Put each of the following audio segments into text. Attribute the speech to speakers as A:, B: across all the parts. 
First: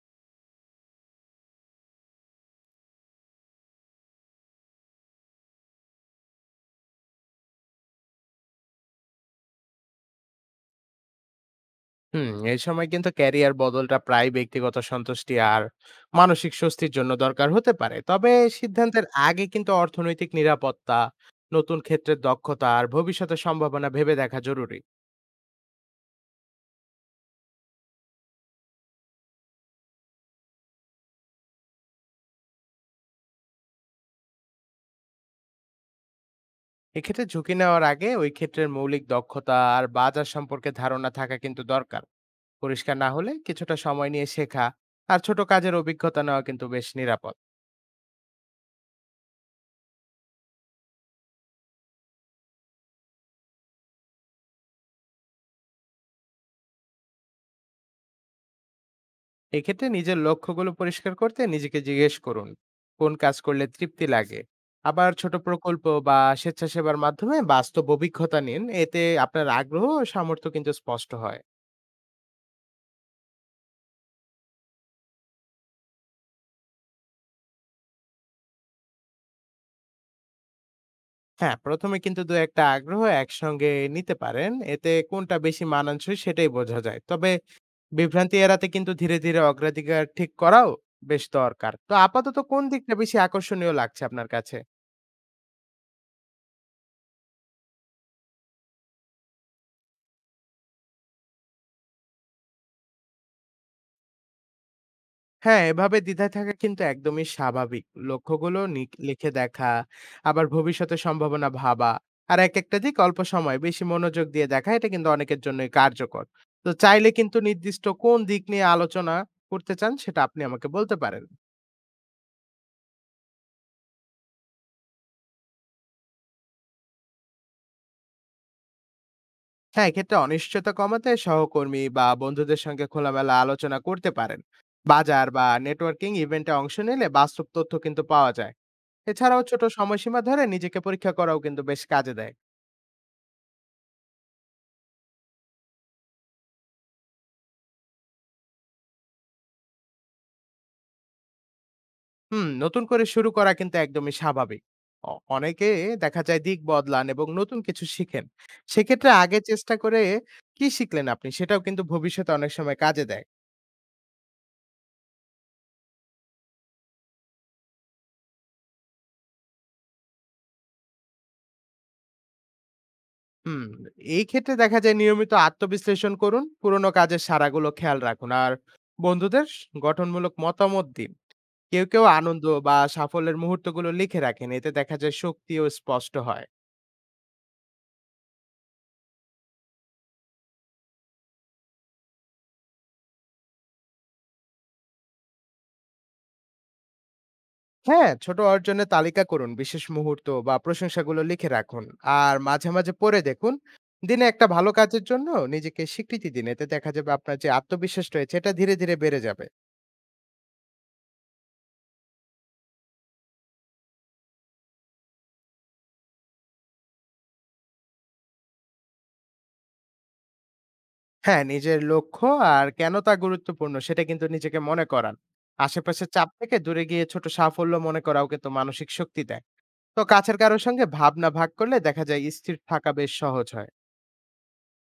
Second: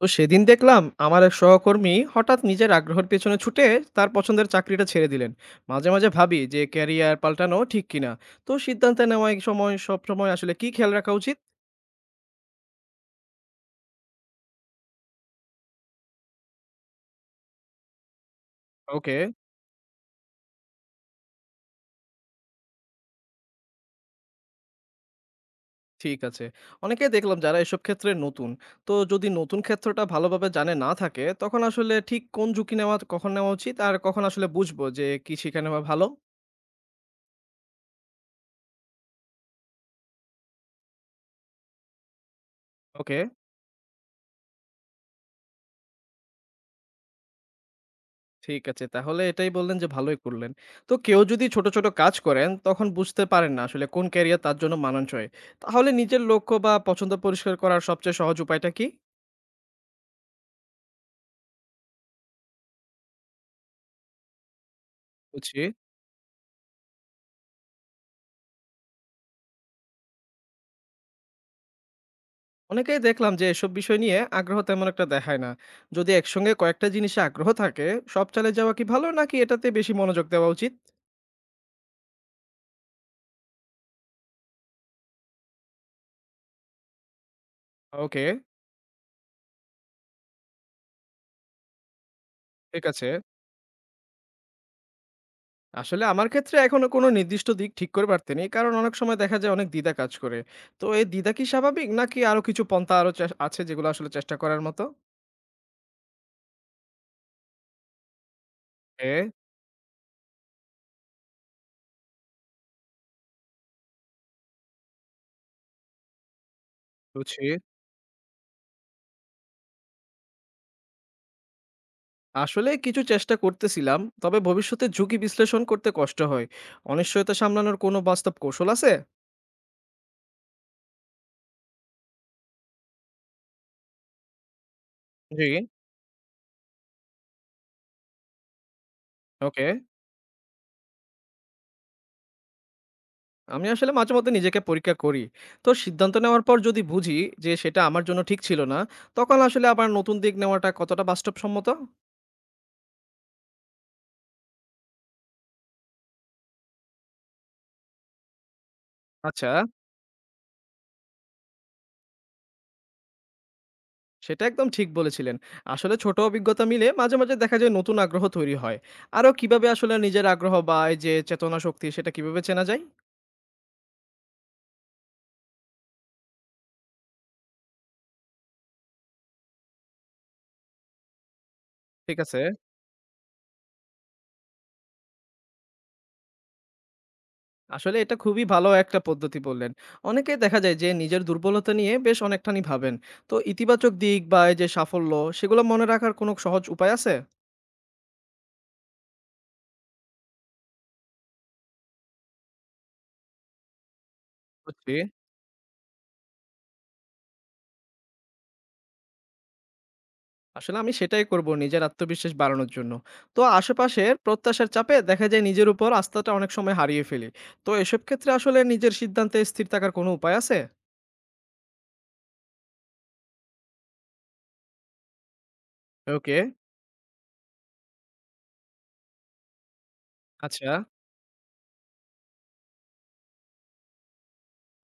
A: তো সেদিন দেখলাম আমার এক সহকর্মী হঠাৎ নিজের আগ্রহের পেছনে ছুটে তার পছন্দের চাকরিটা ছেড়ে দিলেন। মাঝে মাঝে ভাবি যে ক্যারিয়ার পাল্টানো ঠিক কিনা। তো সিদ্ধান্ত নেওয়ার সময় সব সময় আসলে কি খেয়াল রাখা উচিত?
B: হুম, এই সময় কিন্তু ক্যারিয়ার বদলটা প্রায় ব্যক্তিগত সন্তুষ্টি আর মানসিক স্বস্তির জন্য দরকার হতে পারে। তবে সিদ্ধান্তের
A: ওকে।
B: আগে কিন্তু অর্থনৈতিক নিরাপত্তা, নতুন ক্ষেত্রের দক্ষতা আর ভবিষ্যতের সম্ভাবনা ভেবে দেখা জরুরি।
A: ঠিক আছে। অনেকেই দেখলাম যারা এসব ক্ষেত্রে নতুন। তো যদি নতুন ক্ষেত্রটা ভালোভাবে জানে না থাকে তখন আসলে ঠিক কোন ঝুঁকি নেওয়া কখন নেওয়া উচিত আর কখন আসলে বুঝবো যে কি শিখে নেওয়া ভালো?
B: এক্ষেত্রে ঝুঁকি নেওয়ার আগে ওই ক্ষেত্রের মৌলিক দক্ষতা আর বাজার সম্পর্কে ধারণা থাকা কিন্তু দরকার। পরিষ্কার না
A: ওকে।
B: হলে কিছুটা সময় নিয়ে শেখা আর ছোট কাজের অভিজ্ঞতা নেওয়া কিন্তু বেশ নিরাপদ।
A: ঠিক আছে। তাহলে এটাই বললেন যে ভালোই করলেন। তো কেউ যদি ছোট, ছোট কাজ করেন তখন বুঝতে পারেন না আসলে কোন ক্যারিয়ার তার জন্য মানানসই। তাহলে নিজের লক্ষ্য বা পছন্দ পরিষ্কার করার সবচেয়ে সহজ উপায়টা কি?
B: এক্ষেত্রে নিজের লক্ষ্যগুলো পরিষ্কার করতে নিজেকে জিজ্ঞেস করুন, কোন কাজ করলে তৃপ্তি লাগে। আবার ছোট
A: বুঝি।
B: প্রকল্প বা স্বেচ্ছাসেবার মাধ্যমে বাস্তব অভিজ্ঞতা নিন, এতে আপনার আগ্রহ ও সামর্থ্য কিন্তু স্পষ্ট হয়।
A: অনেকেই দেখলাম যে এসব বিষয় নিয়ে আগ্রহ তেমন একটা দেখায় না। যদি একসঙ্গে কয়েকটা জিনিসে আগ্রহ থাকে, সব চালিয়ে যাওয়া কি ভালো নাকি এটাতে বেশি মনোযোগ দেওয়া উচিত?
B: হ্যাঁ, প্রথমে কিন্তু দু একটা আগ্রহ একসঙ্গে নিতে পারেন, এতে কোনটা বেশি মানানসই সেটাই বোঝা যায়। তবে
A: ওকে,
B: বিভ্রান্তি এড়াতে কিন্তু ধীরে ধীরে অগ্রাধিকার ঠিক করাও বেশ দরকার। তো আপাতত কোন
A: ঠিক
B: দিকটা
A: আছে।
B: বেশি আকর্ষণীয় লাগছে আপনার কাছে?
A: আসলে আমার ক্ষেত্রে এখনো কোনো নির্দিষ্ট দিক ঠিক করে পারতেনি কারণ অনেক সময় দেখা যায় অনেক দ্বিধা কাজ করে। তো এই দ্বিধা কি স্বাভাবিক নাকি আরো কিছু পন্থা আরো আছে যেগুলো আসলে চেষ্টা করার মতো?
B: হ্যাঁ, এভাবে দ্বিধায় থাকা কিন্তু একদমই স্বাভাবিক। লক্ষ্যগুলো নিক
A: হ্যাঁ।
B: লিখে দেখা, আবার ভবিষ্যতের সম্ভাবনা ভাবা, আর একেকটা দিক অল্প সময় বেশি মনোযোগ দিয়ে দেখা এটা কিন্তু অনেকের জন্যই কার্যকর। তো চাইলে কিন্তু
A: বুঝি।
B: নির্দিষ্ট কোন দিক নিয়ে আলোচনা করতে চান সেটা আপনি আমাকে বলতে পারেন।
A: আসলে কিছু চেষ্টা করতেছিলাম তবে ভবিষ্যতে ঝুঁকি বিশ্লেষণ করতে কষ্ট হয়। অনিশ্চয়তা সামলানোর কোনো বাস্তব কৌশল আছে?
B: হ্যাঁ, এক্ষেত্রে অনিশ্চয়তা কমাতে সহকর্মী বা বন্ধুদের সঙ্গে খোলামেলা আলোচনা করতে পারেন। বাজার
A: জি।
B: বা নেটওয়ার্কিং ইভেন্টে অংশ নিলে বাস্তব তথ্য কিন্তু পাওয়া যায়। এছাড়াও ছোট
A: ওকে।
B: সময়সীমা ধরে নিজেকে পরীক্ষা করাও কিন্তু বেশ কাজে দেয়।
A: আমি আসলে মাঝে মধ্যে নিজেকে পরীক্ষা করি। তো সিদ্ধান্ত নেওয়ার পর যদি বুঝি যে সেটা আমার জন্য ঠিক ছিল না, তখন আসলে আবার নতুন দিক নেওয়াটা কতটা বাস্তবসম্মত?
B: হুম, নতুন করে শুরু করা কিন্তু একদমই স্বাভাবিক। অনেকে দেখা যায় দিক বদলান এবং নতুন কিছু শিখেন। সেক্ষেত্রে আগে
A: আচ্ছা।
B: চেষ্টা করে কি শিখলেন আপনি সেটাও কিন্তু ভবিষ্যতে অনেক সময় কাজে দেয়।
A: সেটা একদম ঠিক বলেছিলেন। আসলে ছোট অভিজ্ঞতা মিলে মাঝে, মাঝে দেখা যায় নতুন আগ্রহ তৈরি হয়। আরো কিভাবে আসলে নিজের আগ্রহ বা এই যে চেতনা শক্তি সেটা কিভাবে চেনা যায়?
B: হুম, এই ক্ষেত্রে দেখা যায় নিয়মিত আত্মবিশ্লেষণ করুন, পুরোনো কাজের সারাগুলো খেয়াল রাখুন, আর বন্ধুদের গঠনমূলক মতামত দিন। কেউ কেউ
A: ঠিক আছে।
B: আনন্দ বা সাফল্যের মুহূর্তগুলো লিখে রাখেন, এতে দেখা যায় শক্তিও স্পষ্ট হয়।
A: আসলে এটা খুবই ভালো একটা পদ্ধতি বললেন। অনেকেই দেখা যায় যে নিজের দুর্বলতা নিয়ে বেশ অনেকখানি ভাবেন। তো ইতিবাচক দিক বা এই যে সাফল্য সেগুলো মনে রাখার কোনো সহজ উপায় আছে?
B: হ্যাঁ, ছোট অর্জনের তালিকা করুন। বিশেষ মুহূর্ত বা প্রশংসাগুলো লিখে রাখুন। আর মাঝে, মাঝে পড়ে দেখুন। দিনে একটা ভালো
A: বুঝছি।
B: কাজের জন্য নিজেকে স্বীকৃতি দিন। এতে দেখা যাবে আপনার যে আত্মবিশ্বাস রয়েছে এটা ধীরে, ধীরে বেড়ে যাবে।
A: আসলে আমি সেটাই করব নিজের আত্মবিশ্বাস বাড়ানোর জন্য। তো আশেপাশের প্রত্যাশার চাপে দেখা যায় নিজের উপর আস্থাটা অনেক সময় হারিয়ে ফেলি। তো এসব ক্ষেত্রে আসলে নিজের সিদ্ধান্তে স্থির থাকার কোনো উপায় আছে?
B: হ্যাঁ, নিজের লক্ষ্য আর কেন তা গুরুত্বপূর্ণ সেটা কিন্তু নিজেকে মনে করান। আশেপাশের চাপ
A: ওকে,
B: থেকে দূরে গিয়ে ছোট সাফল্য মনে করাও কিন্তু মানসিক শক্তি দেয়। তো কাছের কারো
A: আচ্ছা।
B: সঙ্গে ভাবনা ভাগ করলে দেখা যায় স্থির থাকা বেশ সহজ হয়।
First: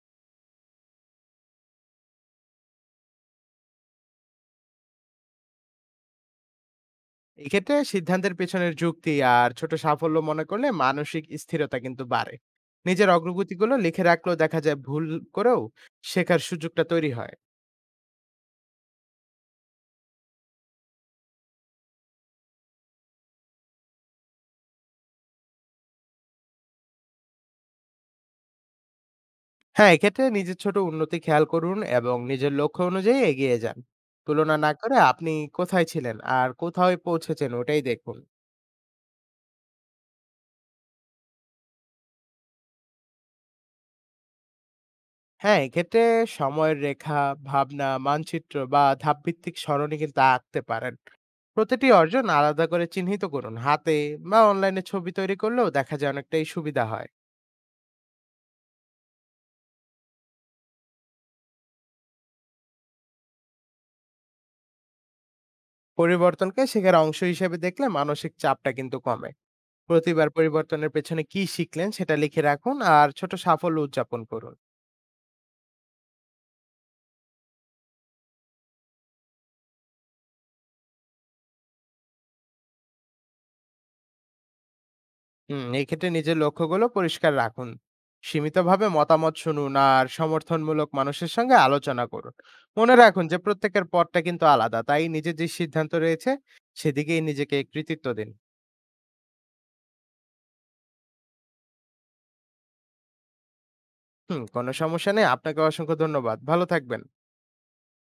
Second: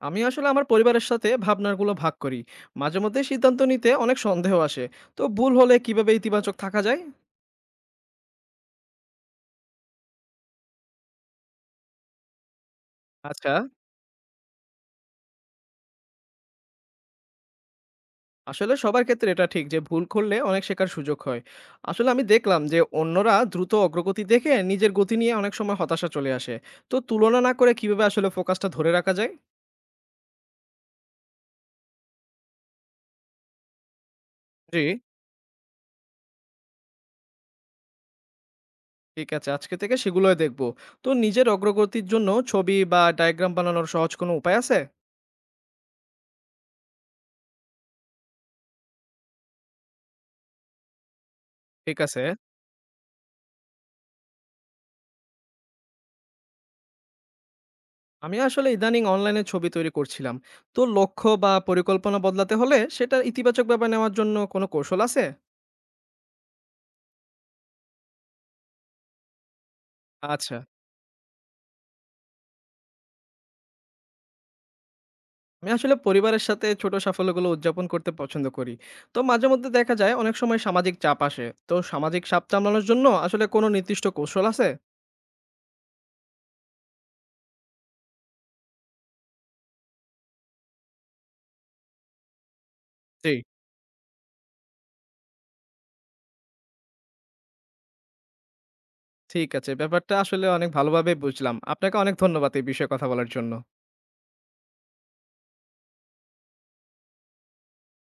A: আমি আসলে আমার পরিবারের সাথে ভাবনাগুলো ভাগ করি। মাঝে মধ্যে সিদ্ধান্ত নিতে অনেক সন্দেহ আসে। তো ভুল হলে কিভাবে ইতিবাচক থাকা যায়?
B: এক্ষেত্রে সিদ্ধান্তের পেছনের যুক্তি আর ছোট সাফল্য মনে করলে মানসিক স্থিরতা কিন্তু বাড়ে। নিজের
A: আচ্ছা।
B: অগ্রগতিগুলো লিখে রাখলেও দেখা যায় ভুল করেও শেখার সুযোগটা তৈরি হয়।
A: আসলে সবার ক্ষেত্রে এটা ঠিক যে ভুল করলে অনেক শেখার সুযোগ হয়। আসলে আমি দেখলাম যে অন্যরা দ্রুত অগ্রগতি দেখে নিজের গতি নিয়ে অনেক সময় হতাশা চলে আসে। তো তুলনা না করে কিভাবে আসলে ফোকাসটা ধরে রাখা যায়?
B: হ্যাঁ, এক্ষেত্রে নিজের ছোট উন্নতি খেয়াল করুন এবং নিজের লক্ষ্য অনুযায়ী এগিয়ে যান। তুলনা না
A: জি।
B: করে আপনি কোথায় ছিলেন আর কোথায় পৌঁছেছেন ওটাই দেখুন।
A: ঠিক আছে, আজকে থেকে সেগুলোই দেখব। তো নিজের অগ্রগতির জন্য ছবি বা ডায়াগ্রাম বানানোর সহজ কোনো উপায় আছে?
B: হ্যাঁ, এক্ষেত্রে সময়ের রেখা, ভাবনা মানচিত্র বা ধাপভিত্তিক সরণি কিন্তু আঁকতে পারেন। প্রতিটি
A: ঠিক আছে।
B: অর্জন আলাদা করে চিহ্নিত করুন, হাতে বা অনলাইনে ছবি তৈরি করলেও দেখা যায় অনেকটাই সুবিধা হয়।
A: আমি আসলে ইদানিং অনলাইনে ছবি তৈরি করছিলাম। তো লক্ষ্য বা পরিকল্পনা বদলাতে হলে সেটা ইতিবাচকভাবে নেওয়ার জন্য কোনো কৌশল আছে?
B: পরিবর্তনকে শেখার অংশ হিসেবে দেখলে মানসিক চাপটা কিন্তু কমে। প্রতিবার
A: আচ্ছা।
B: পরিবর্তনের পেছনে কি শিখলেন সেটা লিখে রাখুন আর ছোট সাফল্য উদযাপন করুন।
A: আমি আসলে পরিবারের সাথে ছোট সাফল্যগুলো উদযাপন করতে পছন্দ করি। তো মাঝে মধ্যে দেখা যায় অনেক সময় সামাজিক চাপ আসে। তো সামাজিক চাপ সামলানোর জন্য আসলে কোনো নির্দিষ্ট কৌশল আছে?
B: হুম, এক্ষেত্রে নিজের লক্ষ্যগুলো পরিষ্কার রাখুন, সীমিতভাবে মতামত শুনুন আর সমর্থনমূলক মানুষের সঙ্গে আলোচনা করুন। মনে রাখুন
A: জি।
B: যে প্রত্যেকের পথটা কিন্তু আলাদা, তাই নিজের যে সিদ্ধান্ত রয়েছে সেদিকেই নিজেকে কৃতিত্ব দিন।
A: ঠিক আছে, ব্যাপারটা আসলে অনেক ভালোভাবে বুঝলাম। আপনাকে অনেক ধন্যবাদ এই বিষয়ে কথা বলার জন্য।
B: হুম, কোনো সমস্যা নেই, আপনাকে অসংখ্য ধন্যবাদ। ভালো থাকবেন।